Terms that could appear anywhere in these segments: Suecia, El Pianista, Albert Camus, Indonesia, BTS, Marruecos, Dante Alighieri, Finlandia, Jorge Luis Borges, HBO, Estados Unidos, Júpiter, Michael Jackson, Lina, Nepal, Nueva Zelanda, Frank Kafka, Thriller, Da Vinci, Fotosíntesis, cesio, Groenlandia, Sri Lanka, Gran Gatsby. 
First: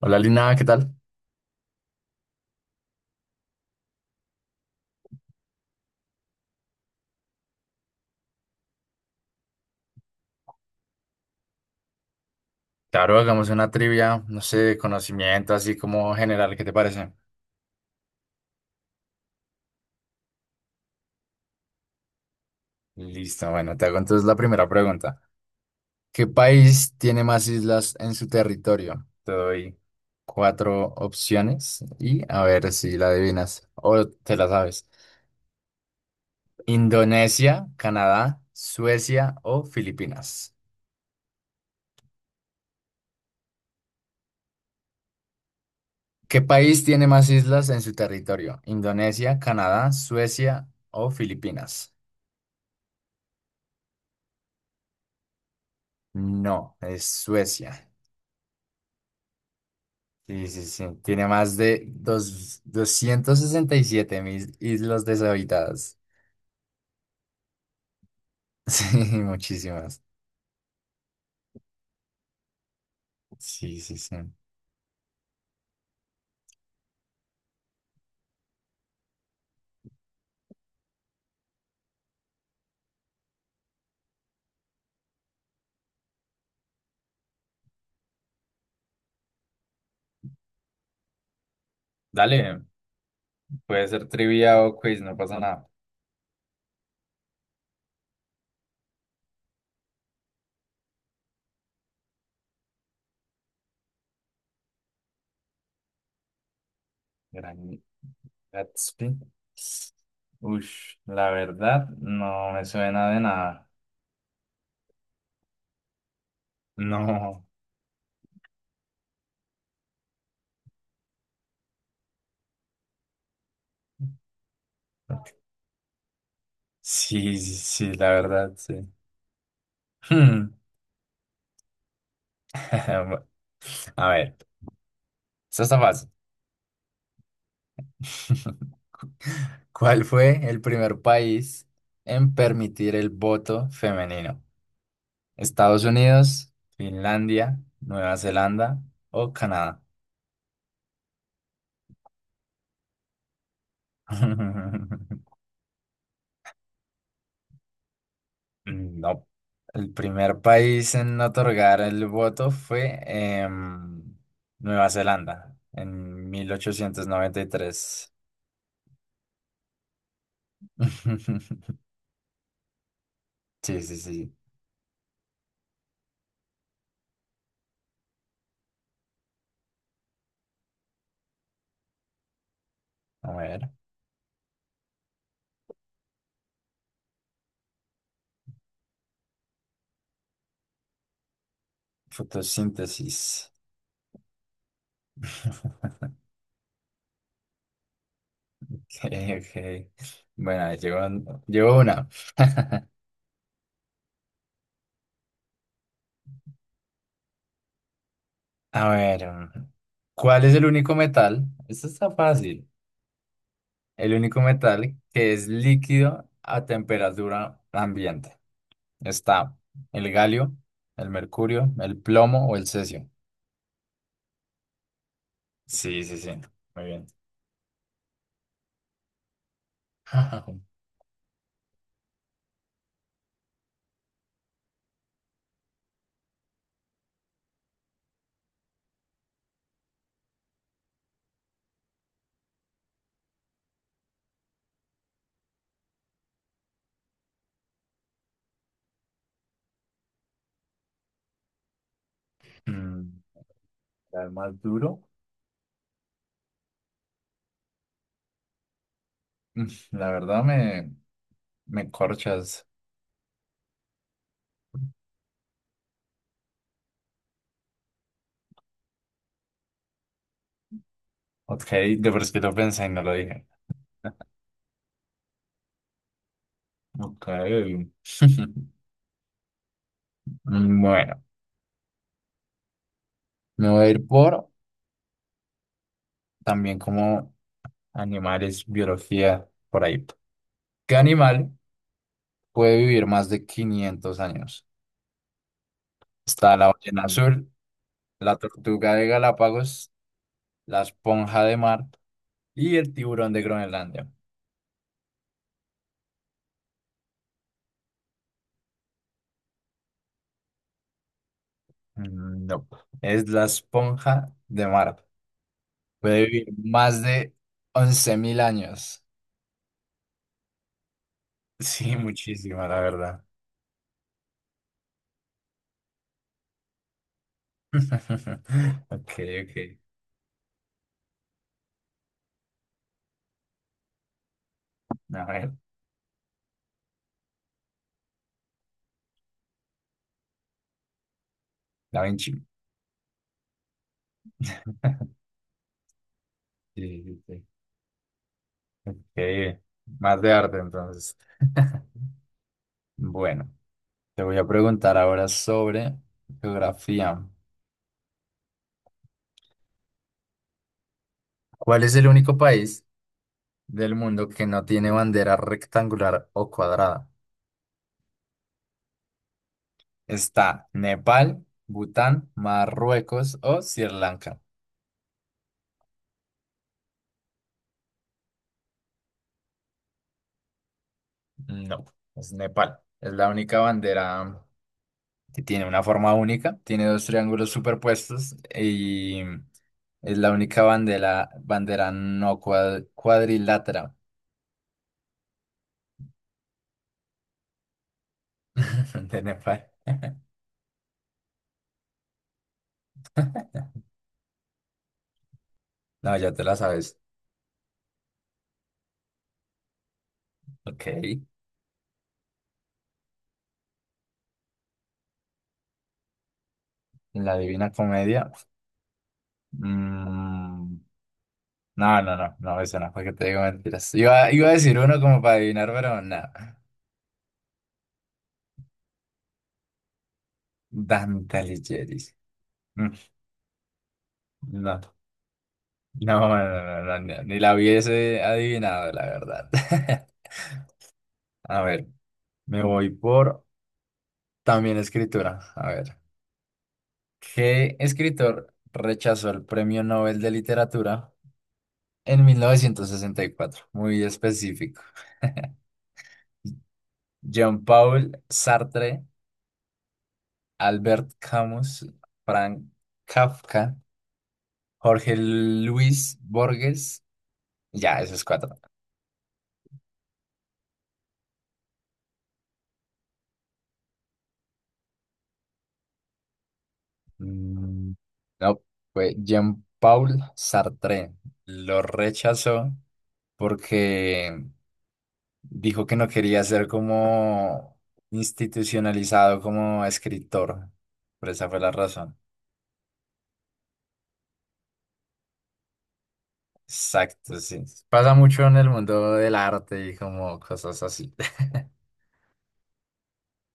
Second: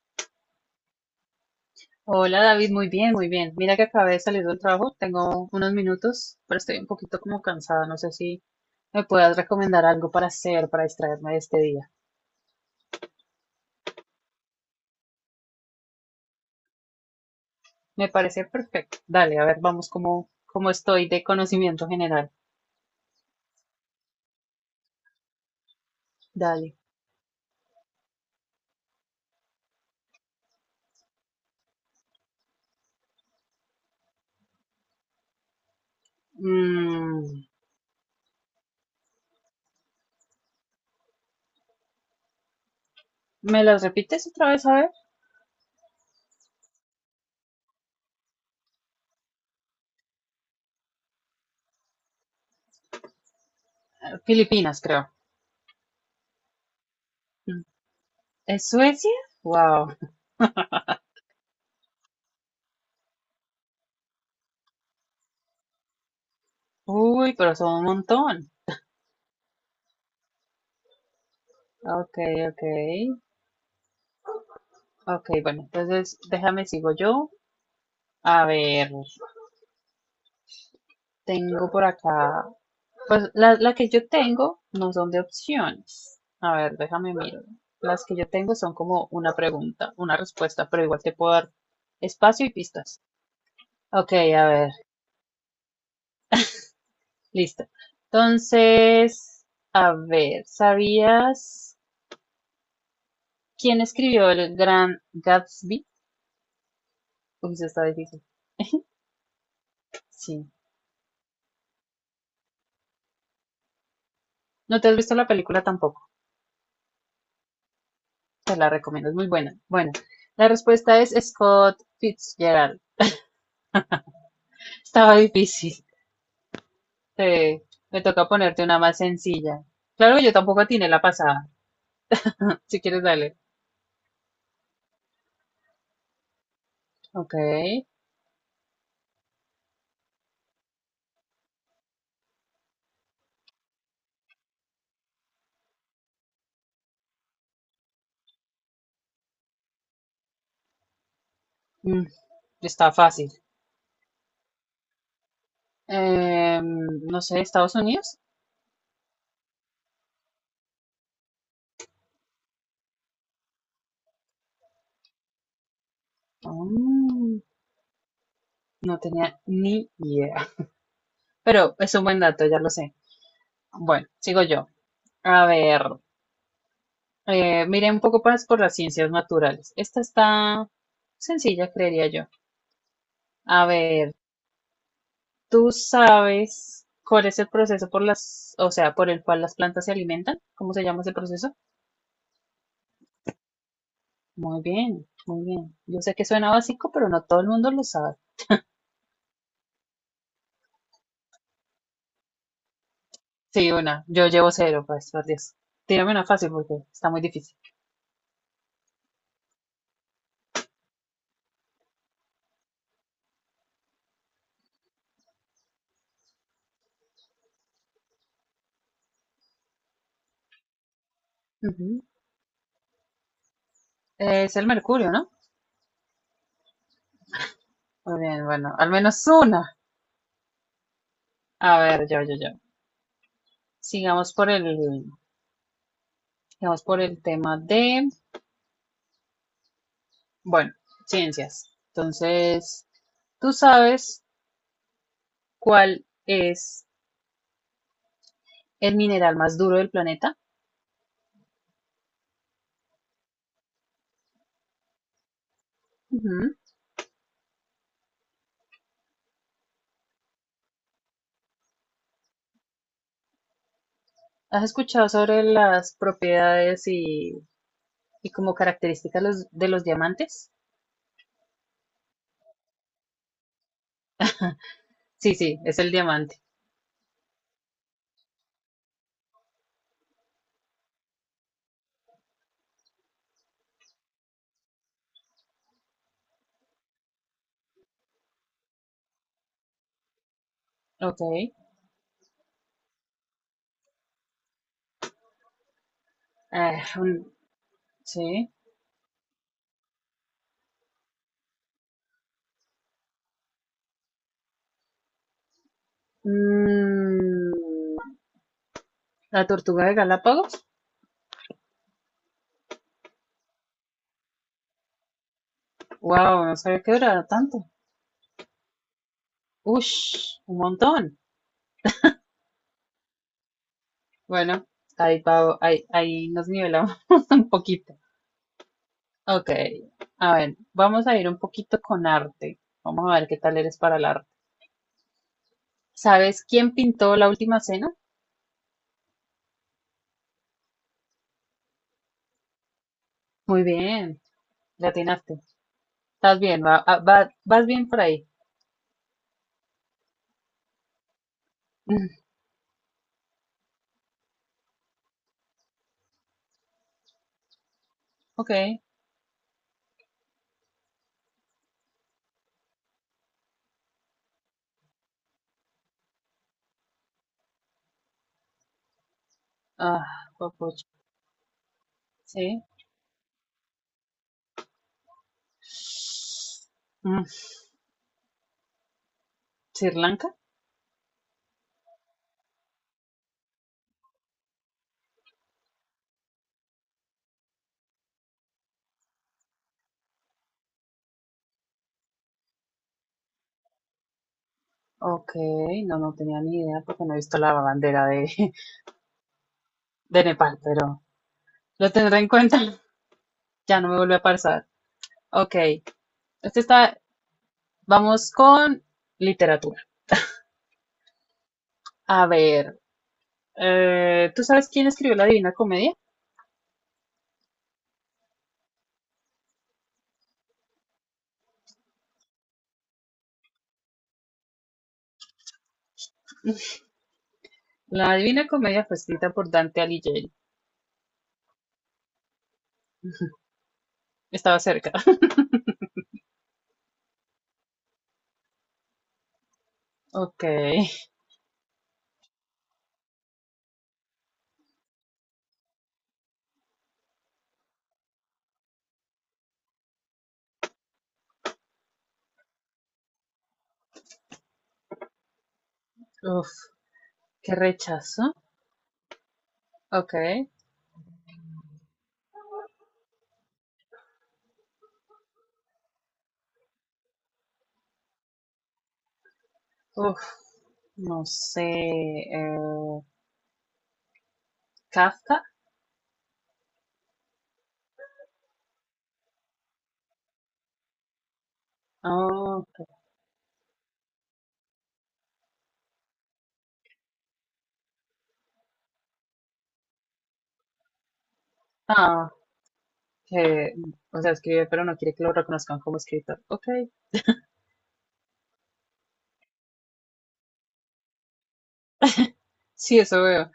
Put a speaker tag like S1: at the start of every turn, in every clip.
S1: Hola Lina, ¿qué tal?
S2: Hola David, muy bien, muy bien. Mira que acabé de salir del trabajo, tengo unos minutos, pero estoy un poquito como cansada. No sé si me puedas recomendar algo para hacer, para distraerme de este día.
S1: Claro, hagamos una trivia, no sé, de conocimiento, así como general, ¿qué te parece?
S2: Me parece perfecto. Dale, a ver, vamos como, como estoy de conocimiento general.
S1: Listo, bueno, te hago entonces la primera pregunta. ¿Qué
S2: Dale.
S1: país tiene más islas en su territorio? Te doy cuatro opciones y a ver si la adivinas o te la sabes.
S2: Mm,
S1: Indonesia, Canadá, Suecia o Filipinas.
S2: ¿Me las repites otra vez? A ver.
S1: ¿Qué país tiene más islas en su territorio? ¿Indonesia, Canadá, Suecia o Filipinas?
S2: Filipinas, creo.
S1: No, es
S2: Mm.
S1: Suecia.
S2: ¿Es Suecia? Wow.
S1: Sí, sí, sí. Tiene más de dos, 267 mil islas deshabitadas.
S2: Uy, pero son un montón.
S1: Sí, muchísimas.
S2: Ok, ok.
S1: Sí, sí, sí.
S2: Ok, bueno, entonces déjame sigo yo. A ver. Tengo por acá, pues la que yo tengo no son de opciones. A ver, déjame mirar. Las que yo tengo son como una pregunta, una respuesta, pero igual te puedo dar espacio y
S1: Dale,
S2: pistas.
S1: puede ser
S2: Ok, a
S1: trivia
S2: ver,
S1: o quiz, no pasa nada.
S2: listo. Entonces, a ver, ¿sabías quién escribió el gran Gatsby? Uy, eso
S1: Gran
S2: está difícil.
S1: Gatsby.
S2: Sí.
S1: Ush, la verdad, no me suena de nada.
S2: No te has visto la película tampoco.
S1: No.
S2: Te la recomiendo, es muy buena. Bueno, la respuesta es Scott Fitzgerald. Estaba difícil.
S1: Sí, sí,
S2: Sí,
S1: sí,
S2: me
S1: la
S2: toca
S1: verdad,
S2: ponerte
S1: sí.
S2: una más sencilla. Claro que yo
S1: Hmm.
S2: tampoco tiene la pasada. Si quieres, dale.
S1: A ver, eso está fácil.
S2: Ok.
S1: ¿Cuál fue el primer país en permitir el voto femenino? ¿Estados Unidos, Finlandia, Nueva Zelanda o Canadá?
S2: Mm, está fácil. Em, no sé, Estados Unidos.
S1: No. El primer país en otorgar el voto fue Nueva Zelanda en mil ochocientos
S2: Mm,
S1: noventa y tres.
S2: no tenía ni idea. Pero es un buen dato, ya lo sé.
S1: Sí, sí,
S2: Bueno,
S1: sí.
S2: sigo yo. A ver, miré un poco más por las ciencias naturales. Esta está sencilla, creería yo.
S1: A
S2: A
S1: ver.
S2: ver, ¿tú sabes cuál es el proceso por las, o sea, por el cual las plantas se alimentan? ¿Cómo se llama ese proceso?
S1: Fotosíntesis.
S2: Muy bien, muy bien. Yo sé que suena básico, pero no todo el mundo lo sabe.
S1: Ok, ok. Bueno, ahí llegó una.
S2: Sí, una. Yo llevo cero, pues, por Dios. Tírame una fácil porque está muy difícil.
S1: A ver, ¿cuál es el único metal? Esto está fácil. El único metal que es líquido a temperatura ambiente. Está el galio, el mercurio, el
S2: Ujú.
S1: plomo o el cesio.
S2: Es el mercurio, ¿no?
S1: Sí, sí, sí. Muy bien.
S2: Muy bien, bueno, al menos una. A ver, yo. Sigamos por el, sigamos por el tema de, bueno, ciencias. Entonces, ¿tú sabes cuál es el mineral más duro del planeta?
S1: Mm, ¿El más duro?
S2: Ujú.
S1: Mm, La verdad me corchas.
S2: ¿Has escuchado sobre las propiedades y como característica los, de los diamantes?
S1: Ok, de por sí lo pensé y no lo dije.
S2: Sí, sí, es el diamante.
S1: Ok. Bueno, me voy a ir por también como animales, biología, por ahí. ¿Qué
S2: Ok.
S1: animal puede vivir más de 500 años? Está la
S2: Ah,
S1: ballena
S2: un-
S1: azul, la
S2: sí.
S1: tortuga de Galápagos, la esponja de mar y el tiburón de Groenlandia.
S2: Mm, la tortuga de Galápagos.
S1: No, es la esponja de mar. Puede
S2: Wow,
S1: vivir
S2: no sabía que
S1: más
S2: duraba
S1: de
S2: tanto.
S1: 11.000 años.
S2: Ush, un montón.
S1: Sí, muchísimo, la verdad.
S2: Bueno, ahí, ahí nos nivelamos un poquito.
S1: Ok,
S2: Ok,
S1: ok.
S2: a ver, vamos a ir un poquito con arte. Vamos a ver qué tal eres para el arte.
S1: A ver,
S2: ¿Sabes quién pintó la última cena?
S1: Da Vinci.
S2: Muy bien, le atinaste. Estás bien,
S1: Sí, sí, sí.
S2: vas bien por ahí.
S1: Ok, más de arte entonces. Bueno. Te voy a preguntar ahora sobre geografía.
S2: Ok.
S1: ¿Cuál es el único país del mundo que no tiene bandera rectangular o cuadrada?
S2: Ah,
S1: ¿Está
S2: papucho.
S1: Nepal, Bután,
S2: Sí.
S1: Marruecos o Sri Lanka?
S2: Mm, ¿Sri Lanka?
S1: No, es Nepal. Es la única bandera que tiene una forma única, tiene dos triángulos superpuestos y es la única bandera no cuadrilátera
S2: Ok, no, no tenía ni idea porque no he visto la bandera de,
S1: de Nepal.
S2: de Nepal, pero lo tendré en cuenta. Ya no me vuelve a pasar. Ok,
S1: No, ya te la
S2: este
S1: sabes.
S2: está, vamos con literatura.
S1: Ok.
S2: A ver, ¿tú sabes quién escribió la Divina Comedia?
S1: La Divina Comedia. Mm, no, no, no, no, eso no, porque te digo mentiras. Iba a decir uno como para adivinar, pero nada.
S2: La Divina Comedia fue escrita por Dante Alighieri.
S1: Dante Alighieri. Mm,
S2: Estaba
S1: no, no,
S2: cerca.
S1: no, no, no, no, ni la hubiese adivinado, la verdad.
S2: Ok,
S1: A ver, me voy por también escritura. A ver, ¿qué escritor rechazó el Premio Nobel de Literatura en 1964? Muy específico.
S2: uf, qué
S1: Jean-Paul
S2: rechazo.
S1: Sartre.
S2: Ok,
S1: Albert Camus, Frank Kafka, Jorge Luis Borges. Ya, esos cuatro.
S2: uf, no sé. eh, Kafka,
S1: Mm, no, fue Jean-Paul Sartre. Lo
S2: oh,
S1: rechazó porque dijo que no quería ser como institucionalizado como escritor. Por esa fue la razón.
S2: ah, que, o sea, escribe, pero no quiere que lo reconozcan como escritor. Ok,
S1: Exacto, sí. Pasa mucho en el mundo del arte y como cosas así.
S2: sí, eso veo.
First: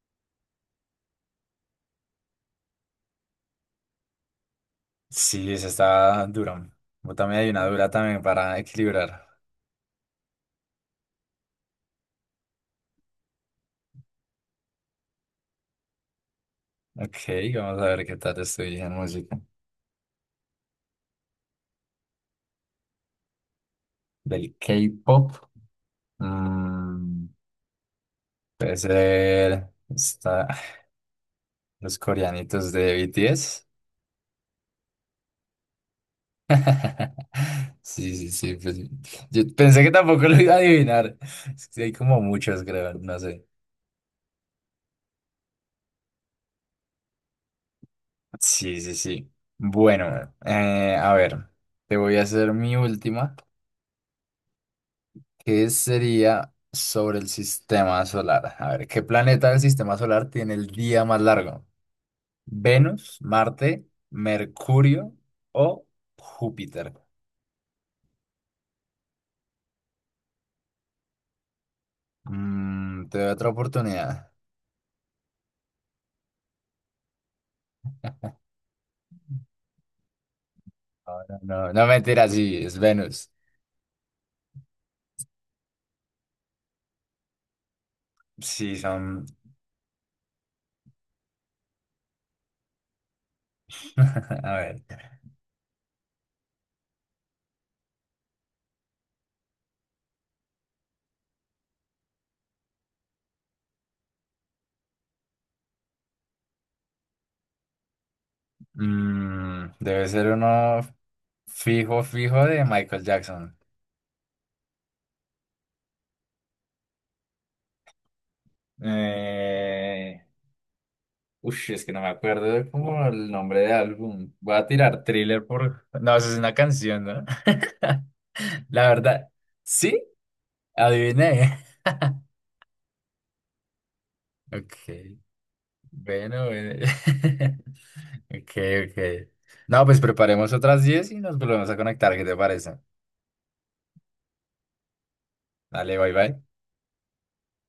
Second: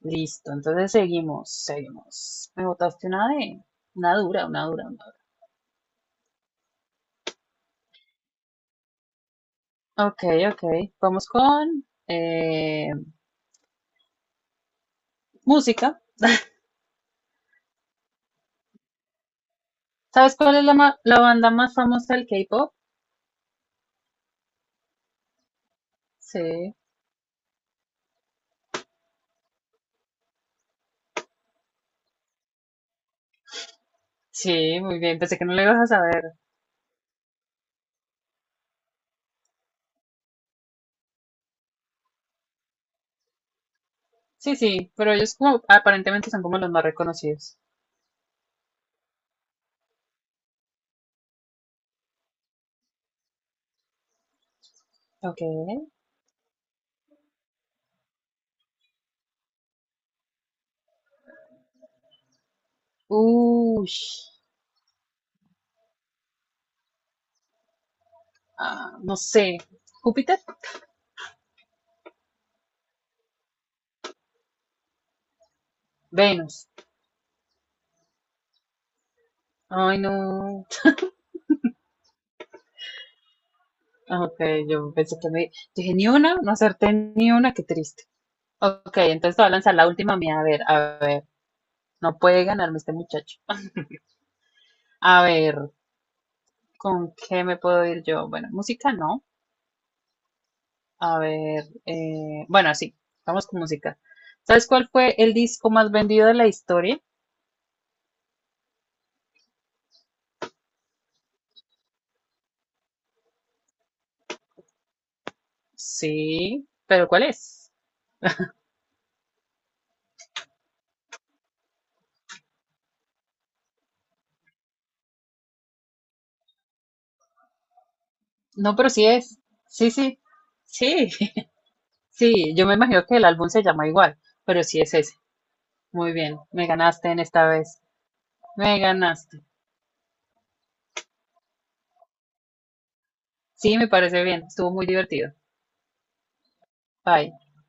S2: Listo, entonces seguimos, seguimos. Me botaste una de, una dura, una
S1: Sí, esa está dura. Yo también hay una dura también para equilibrar.
S2: dura. Ok, ok, vamos con música.
S1: Ok, vamos a ver qué tal estoy en música.
S2: ¿Sabes cuál es la banda más famosa del K-pop?
S1: Del K-pop.
S2: Sí,
S1: mm, puede ser está, los coreanitos de BTS.
S2: sí, muy bien, pensé que no lo ibas a saber.
S1: Sí, sí, sí. Pues, yo pensé que tampoco lo iba a adivinar. Es que hay como muchos, creo, no sé.
S2: Sí, sí, pero ellos como, aparentemente son como los más reconocidos.
S1: Sí, sí, sí. Bueno, a ver, te voy a hacer mi última.
S2: Ok.
S1: ¿Qué sería sobre el sistema solar? A ver, ¿qué planeta del sistema solar tiene el día más largo? ¿Venus, Marte,
S2: Uy,
S1: Mercurio o Júpiter?
S2: ah, no sé. ¿Júpiter?
S1: Te doy otra oportunidad.
S2: Venus. Ay, no.
S1: No, no, no, mentira, sí, es Venus.
S2: Ah, Ok, yo pensé que me... Dije, ni una, no acerté ni una, qué triste.
S1: Sí,
S2: Ok,
S1: son.
S2: entonces te voy a lanzar la última mía. A ver, a ver. No puede ganarme este muchacho.
S1: A ver.
S2: A ver, ¿con qué me puedo ir yo? Bueno, música no. A ver, bueno, sí, vamos con música. ¿Sabes cuál fue el disco más vendido de la historia?
S1: Debe ser uno fijo, fijo de Michael Jackson.
S2: Sí, pero ¿cuál es?
S1: Eh, Ush, es que no me acuerdo de como el nombre del álbum. Voy a tirar Thriller por... No, eso es una canción, ¿no?
S2: No,
S1: La
S2: pero sí
S1: verdad,
S2: es. Sí,
S1: sí,
S2: sí, sí,
S1: adiviné.
S2: sí. Yo me imagino que el álbum se llama igual, pero sí
S1: Ok,
S2: es ese. Muy bien,
S1: bueno,
S2: me
S1: bueno.
S2: ganaste en esta vez.
S1: Ok,
S2: Me
S1: ok.
S2: ganaste.
S1: No, pues preparemos otras 10 y nos volvemos a conectar, ¿qué te parece?
S2: Sí, me parece bien. Estuvo muy divertido.
S1: Dale, bye, bye.
S2: Bye.